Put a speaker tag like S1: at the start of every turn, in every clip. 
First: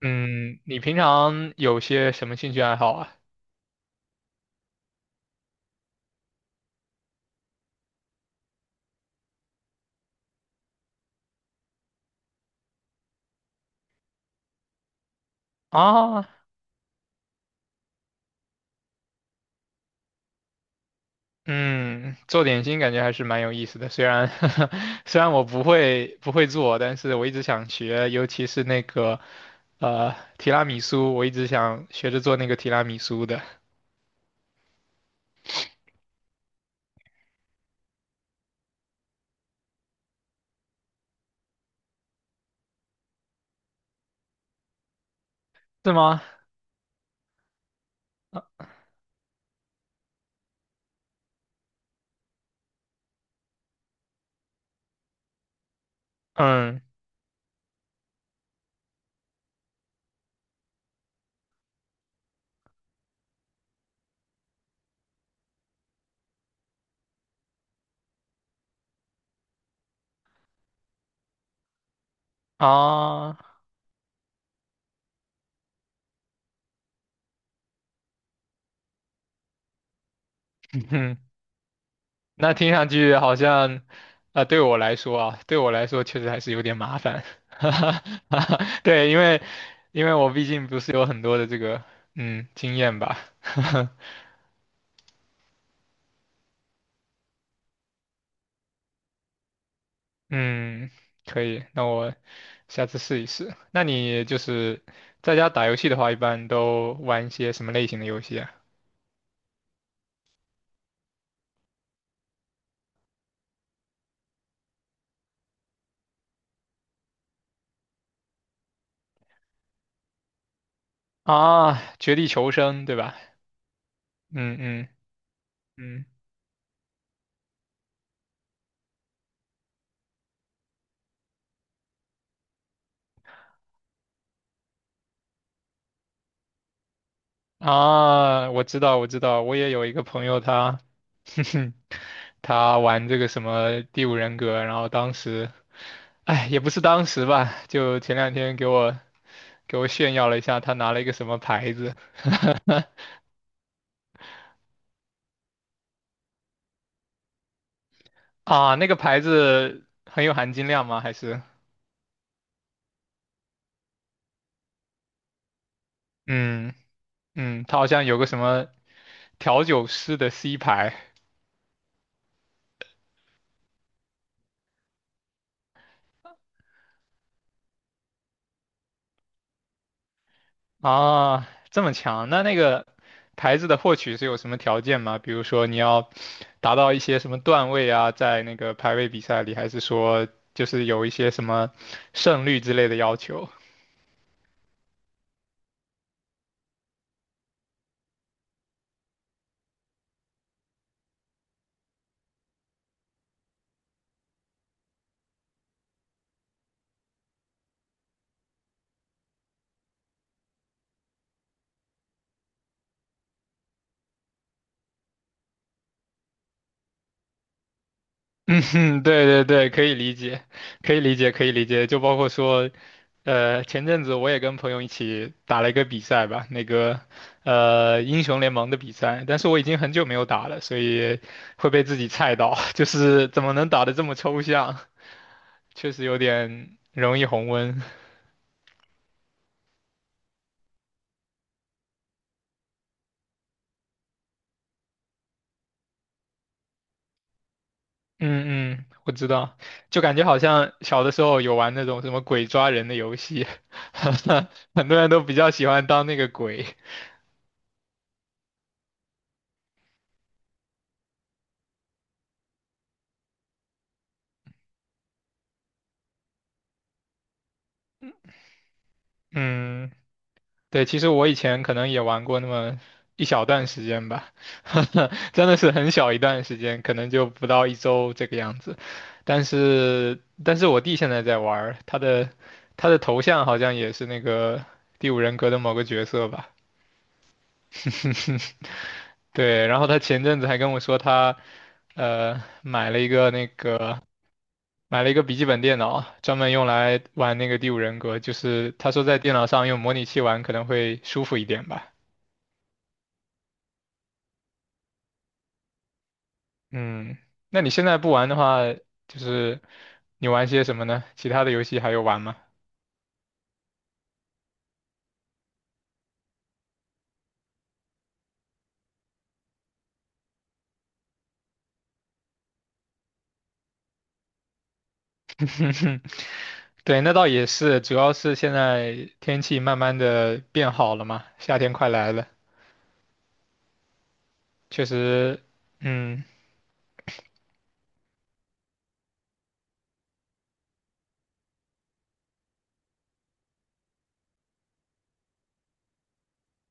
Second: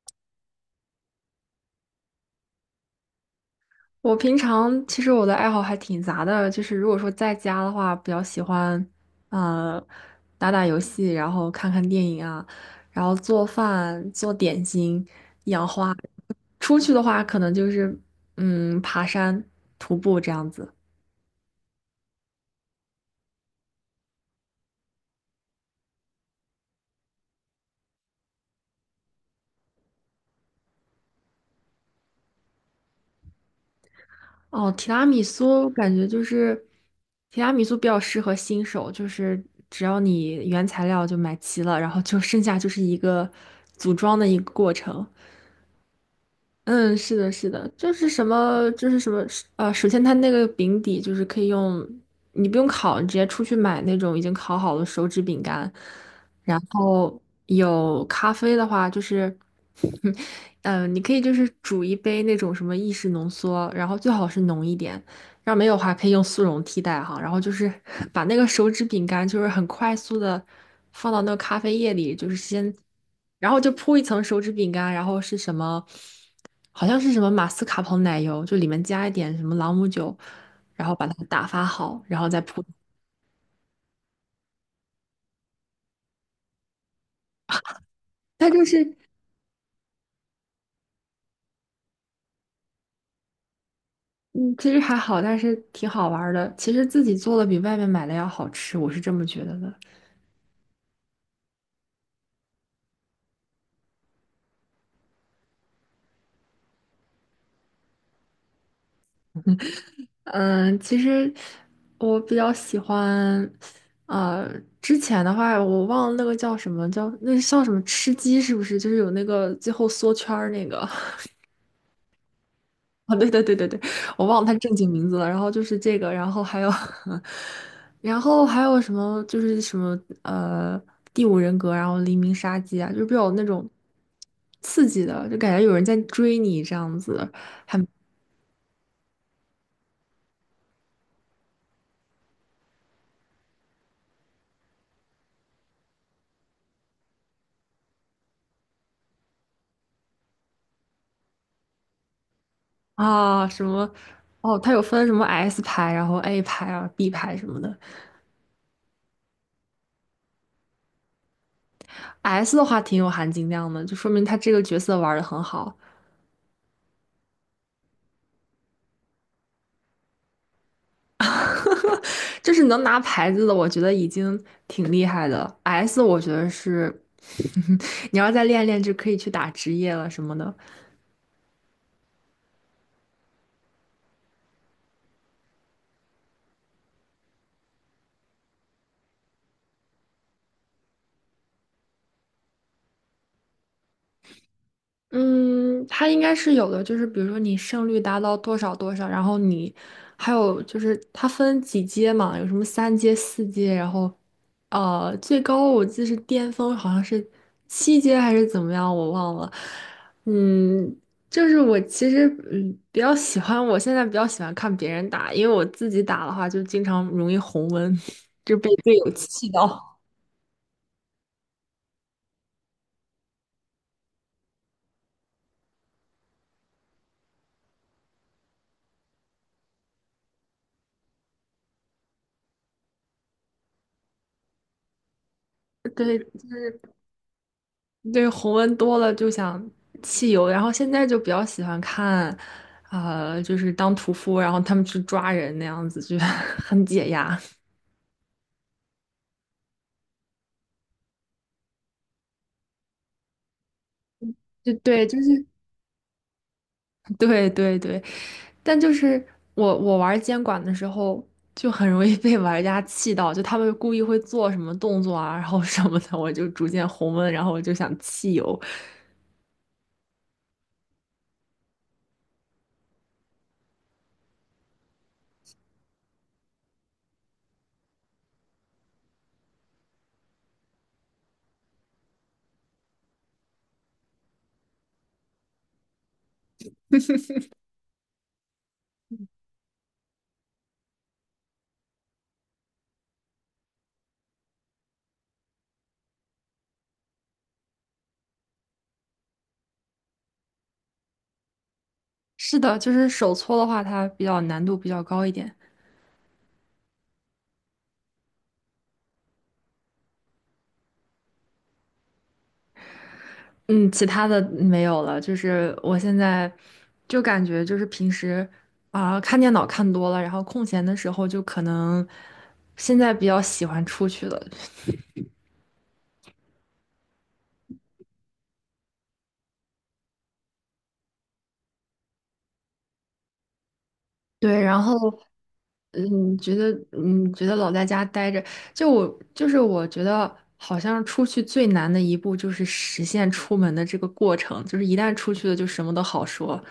S1: 嗯，你平常有些什么兴趣爱好啊？
S2: 我平常其实我的爱好还挺杂的，就是如果说在家的话，比较喜欢，呃，打打游戏，然后看看电影啊，然后做饭、做点心、养花。
S1: 啊，
S2: 出去的话，可能就是嗯，爬山、徒步这样子。
S1: 嗯，做点心感觉还是蛮有意思的，虽然 虽然我不会做，但是我一直想学，尤其是那个提拉米苏，我一直想学着做那个提拉米苏的，
S2: 哦，提拉米苏感觉就是提拉米苏比较适合新手，就是只要你原材料就买齐了，然后就剩下就是一个组装的一个过程。
S1: 是吗？
S2: 嗯，是的，是的，就是什么，首先它那个饼底就是可以用，你不用烤，你直接出去买那种已经烤好的手指饼干。然
S1: 嗯
S2: 后有咖啡的话，就是，嗯、你可以就是煮一杯那种什么意式浓缩，然后最好是浓一点。要没有的话，可以用速溶替代哈。然后就是 把那个手指饼干，就是很快速的放到那个咖啡液里，就是先，
S1: 啊，
S2: 然后就铺一层手指饼干，然后是什么？好像是什么马斯卡彭奶油，就里面加一点什么朗姆酒，然后把它 打发好，然后再
S1: 那
S2: 铺。
S1: 听上去好像，啊、对我来说确实还是有点麻烦，哈哈
S2: 它
S1: 哈
S2: 就是，
S1: 对，因为我毕竟不是有很多的这个经验吧，
S2: 嗯，其实还好，但是挺好玩儿的。其实自己做的比外面买的要好吃，我是这么觉得的。
S1: 嗯，可以，那我下次试一试。那你就是在家打游戏的话，一般都玩一些什么类型的游戏啊？
S2: 嗯，其实我比较喜欢，呃，之前的话我忘了那个叫什么，叫那叫什么吃鸡是不是？就是有那个最后缩圈儿那个。
S1: 啊，绝地求生，对 吧？
S2: 哦，对对对对对，我忘了他
S1: 嗯
S2: 正
S1: 嗯
S2: 经名字了。然后就是这
S1: 嗯。
S2: 个，然后还有，然后还有什么，就是什么，第五人格，然后黎明杀机啊，就是比较那种刺激的，就感觉有人在追你这样子
S1: 啊，我知道，我知道，我也有一个朋友他，哼哼他玩这个什么《第五人格》，然后当时，哎，也不是当时吧，就前两天给我炫耀了一下，他拿了一个什么牌子，
S2: 啊，什么哦，他有分什么 S 牌，然后 A 牌啊，B 牌什么的。
S1: 啊，那个牌子很有含金量吗？还是，
S2: S 的话挺有含金量的，就说明他这个角色玩的很好。
S1: 嗯嗯，他好像有个什么调酒师的 C 牌，
S2: 就是能拿牌子的，我觉得已经挺厉害的。S，我觉得是，你要再练练，就可以去打职业了什么的。
S1: 啊，这么强？那那个牌子的获取是有什么条件吗？比如说你要达到一些什么段位啊，在那个排位比赛里，还是说就是有一些什么胜率之类的要求？
S2: 嗯，它应该是有的，就是比如说你胜率达到多少多少，然后你还有就是它分几阶嘛，有什么三阶、四阶，然后最高我记得是巅峰好像是七阶还是怎么样，我忘了。嗯，就是我其实嗯比较喜欢，我现在比较喜欢看别人打，因为我自己打的话就经常容易红温，就
S1: 嗯
S2: 被队
S1: 哼，
S2: 友
S1: 对对
S2: 气
S1: 对，可
S2: 到。
S1: 以理解，可以理解，可以理解。就包括说，呃，前阵子我也跟朋友一起打了一个比赛吧，那个英雄联盟的比赛，但是我已经很久没有打了，所以会被自己菜到，就是怎么能打得这么抽象？确实有
S2: 对。
S1: 点容易红温。
S2: 对，红温多了就想汽油，然后现在就比较喜欢看，就是当屠夫，然后他们去抓人那样子，就 很解压。
S1: 嗯嗯，我知道，就感觉好像小的时候有玩那种什么鬼抓人的游戏，
S2: 就
S1: 很多
S2: 对，
S1: 人
S2: 就
S1: 都比
S2: 是
S1: 较喜欢当那个鬼。
S2: 对对对，但就是我玩监管的时候，就很容易被玩家气到，就他们故意会做什么动作啊，然后什么的，我就逐渐红温，然后我就想弃游。
S1: 嗯，对，其实我以前可能也玩过那么一小段时间吧，真的是很小一段时间，可能就不到一周这个样子。但是我弟现在在玩儿他的他的头像好像也是那个《第五人格》的某个角色吧。对，然后他前阵子还跟我说他，呃，买了一个那个买了一个笔记本电脑，专门用来玩那个《第五人格》，就是他说在电脑上用模拟器玩可能会舒服一点吧。
S2: 是的，就是手搓的话，它比较难度比较高一点。
S1: 嗯，那你现在不玩的话，就是你玩些什么呢？其他的游戏还有玩吗？
S2: 嗯，其他的没有了，就是我现在就感觉就是平时啊、看电脑看多了，然后空闲的时候就可能现在比较喜欢出去了，
S1: 对，那倒也是，主要是现在天气慢慢的变好了嘛，夏天快来了，
S2: 对，然
S1: 确
S2: 后
S1: 实，嗯，
S2: 觉得老在家待着，就我就是我觉得好像出去最难的一步就是实现出门的这个过程，就是一旦出去了就什么都好说。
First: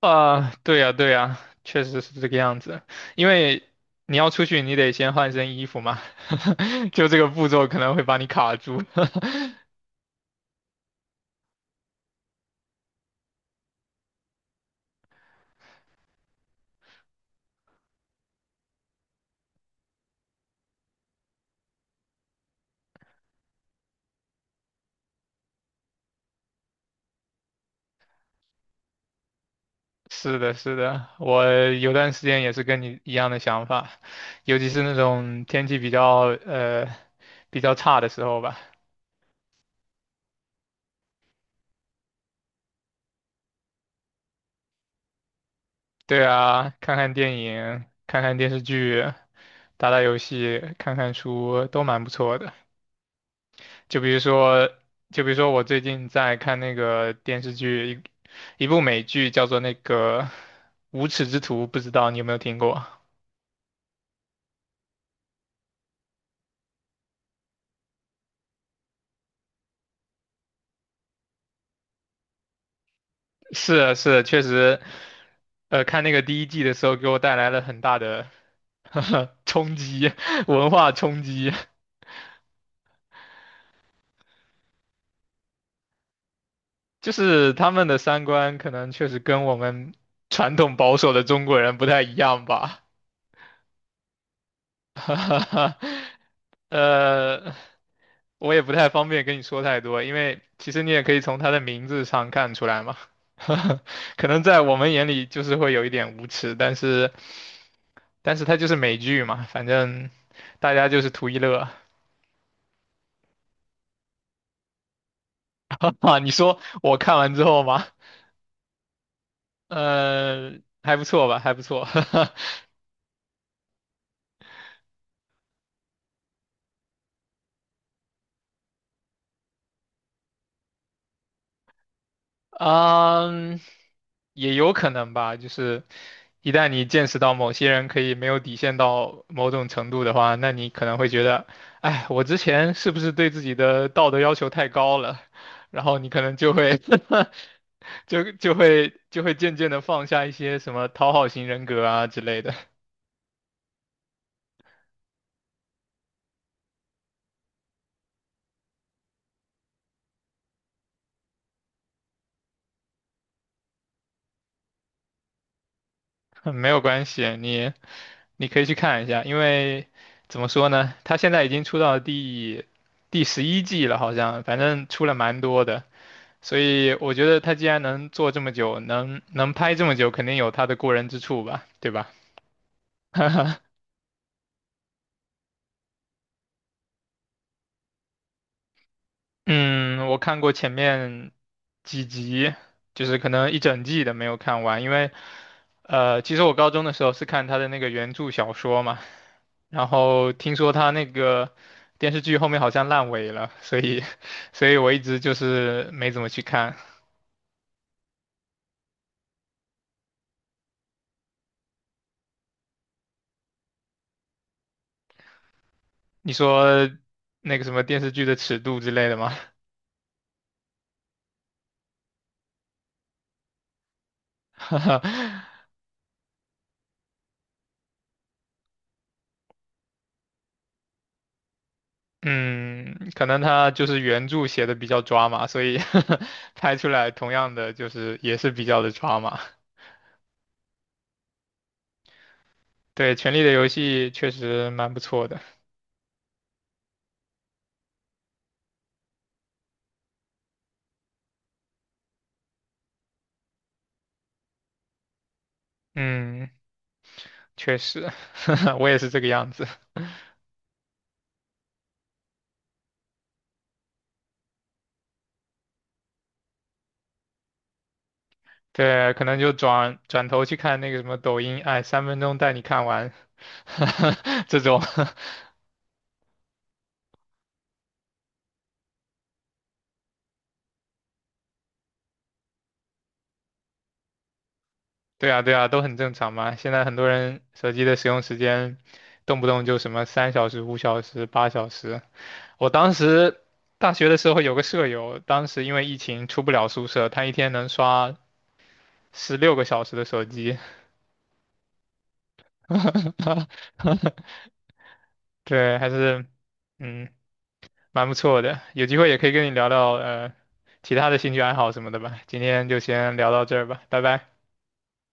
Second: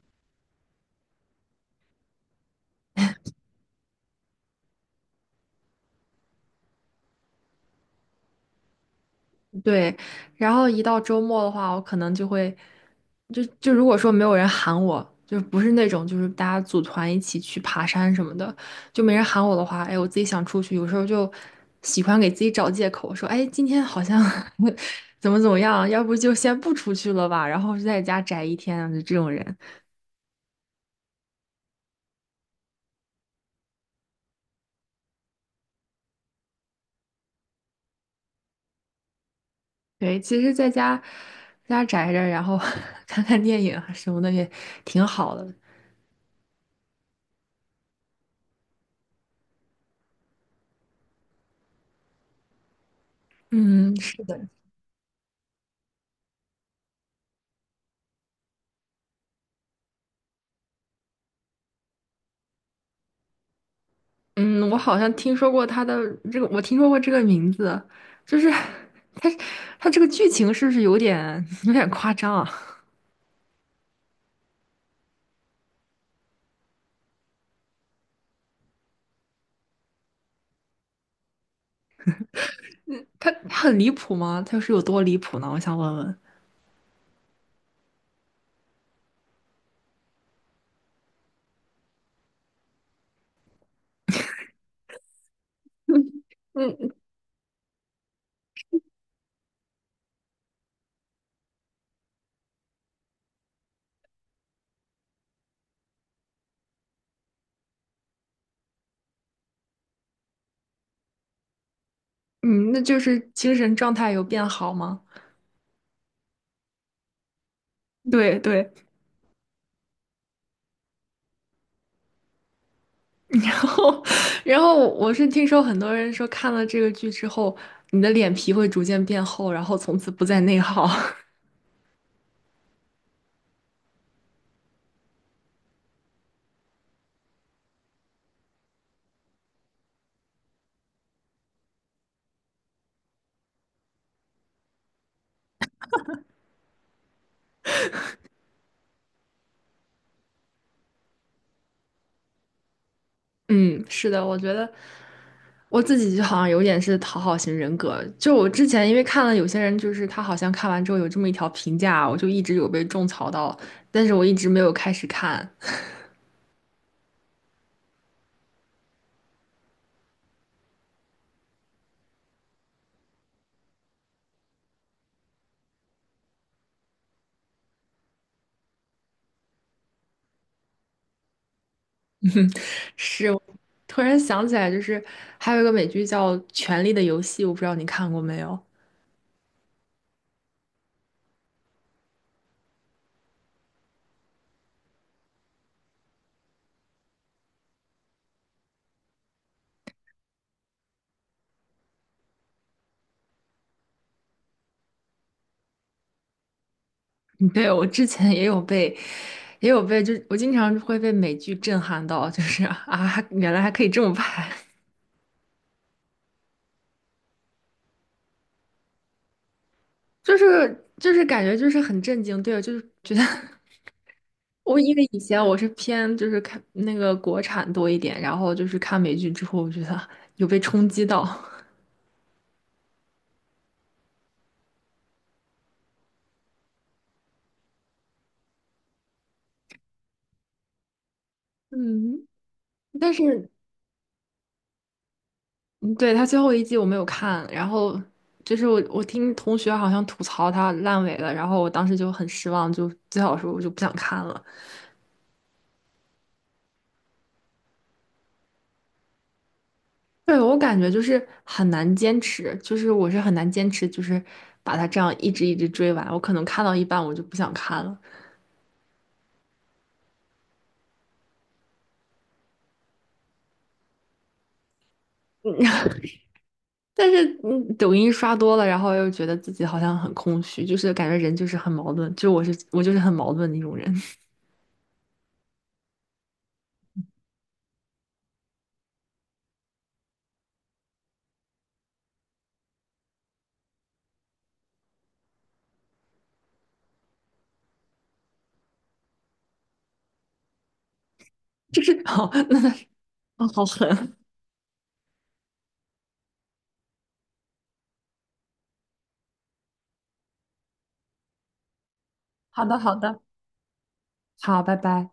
S1: 啊，对呀，对呀，确实是这个样子。因为你要出去，你得先换身衣服嘛，就这个步骤可能会把你卡住。
S2: 对，然后一到周末的话，我可能就会，就如果说没有人喊我，就不是那种就是大家组团一起去爬山什么的，就没人喊我的话，哎，我自己想出去，有时候就喜欢给自己找借口，说，哎，今天好像 怎么怎么样，要不就先不出去了吧，然后就在家宅一天，就这种人。
S1: 是的，是的，我有段时间也是跟你一样的想法，尤其是那种天气比较比较差的时候吧。
S2: 对，其实在家宅着，然后 看看电影啊什么的也挺好的。
S1: 对啊，看看电影，看看电视剧，打打游戏，看看书，都蛮不错的。
S2: 嗯，
S1: 就比如
S2: 是的。
S1: 说，就比如说我最近在看那个电视剧，一部美剧叫做那个《无耻之徒》，不知道你有没有听过？
S2: 嗯，我好像听说过他的这个，我听说过这个名字，就是他他这个剧情是不是有点夸张啊？
S1: 是啊是啊，确实，呃，看那个第一季的时候，给我带来了很大的 冲击，文化冲击。
S2: 他很离谱吗？他是有多离谱呢？我想问问。
S1: 就是他们的三观可能确实跟我们传统保守的中国人不太一样吧。哈哈哈，
S2: 嗯
S1: 呃，我也不太方便跟你说太多，因为其实你也可以从他的名字上看出来嘛。可能在我们眼里就是会有一点无耻，但是他就是美剧嘛，反正大家就是图一乐。
S2: 嗯，那就是精神状态有变好吗？
S1: 哈你说我看完之后吗？
S2: 对对，
S1: 呃，还不错吧，还不错。
S2: 然后我是听说很多人说看了这个剧之后，你的脸皮会逐渐变厚，然后从此不再内耗。
S1: 嗯，也有可能吧，就是一旦你见识到某些人可以没有底线到某种程度的话，那你可能会觉得，哎，我之前是不是对自己的道德要求太高了？然后你可能就会 就会渐渐的放下一些什么讨好型人格啊之类的，
S2: 嗯，是的，我觉得。我自己就好像有点是讨好型人格，就我之前因为看了有些人，就是他好像看完之后有这么一条评价，我就一直有被种草到，但是我一直没有开始看。
S1: 没有关系，你你可以去看一下，因为怎么说呢，他现在已经出到第十一季了，好像反正出了蛮多的。所以我觉得他既然能做这么久，能拍这么久，肯定有他的过人之处吧，对吧？
S2: 是，我突然想起来，就是还有一个美剧叫《权力的游戏》，我不知道你看过没有？
S1: 嗯，我看过前面几集，就是可能一整季的没有看完，因为呃，其实我高中的时候是看他的那个原著小说嘛，然后听说他那个电视剧后面好像烂尾了，所以 所以我一直就是没怎么去看。
S2: 对，我之前也有被，也有被，就我经常会被美剧震撼到，就是啊，原来还可以这么拍，
S1: 你说那个什么电视剧的尺度之类的吗？
S2: 就是感觉就是很震惊，对，就是觉得。我因为以前我 是偏就是看那个国产多一点，然后就是看美剧之后，我觉得 有被冲击到。
S1: 嗯，可能他就是原著写的比较抓嘛，所以 拍出来同样的就是也是比较的抓嘛。
S2: 嗯，但
S1: 对，《权力
S2: 是
S1: 的游戏》确实蛮不错的。
S2: 嗯对他最后一季我没有看，然后就是我听同学好像吐槽他烂尾了，然后我当时就很失望，就最好说我就不想看了。
S1: 嗯，确实，我也是这个样子。
S2: 对，我感觉就是很难坚持，就是我是很难坚持，就是把它这样一直追完，我可能看到一半我就不想看了。
S1: 对，可能就转转头去看那个什么抖音，哎，3分钟带你看完，这种。
S2: 但是，嗯，抖音刷多了，然后又觉得自己好像很空虚，就是感觉人就是很矛盾，就我是我就是很矛盾的一种人，
S1: 对啊，对啊，都很正常嘛。现在很多人手机的使用时间，动不动就什么3小时、5小时、8小时。我当时大学的时候有个舍友，当时因为疫情出不了宿舍，他一天能刷16个小时的手机，
S2: 就是好，那哦，好 狠，
S1: 对，还是嗯蛮不错的。有机会也可以跟你聊聊其他的兴趣爱好什么的吧。今
S2: 好
S1: 天
S2: 的，
S1: 就
S2: 好
S1: 先
S2: 的，
S1: 聊到这儿吧，拜拜。
S2: 好，拜拜。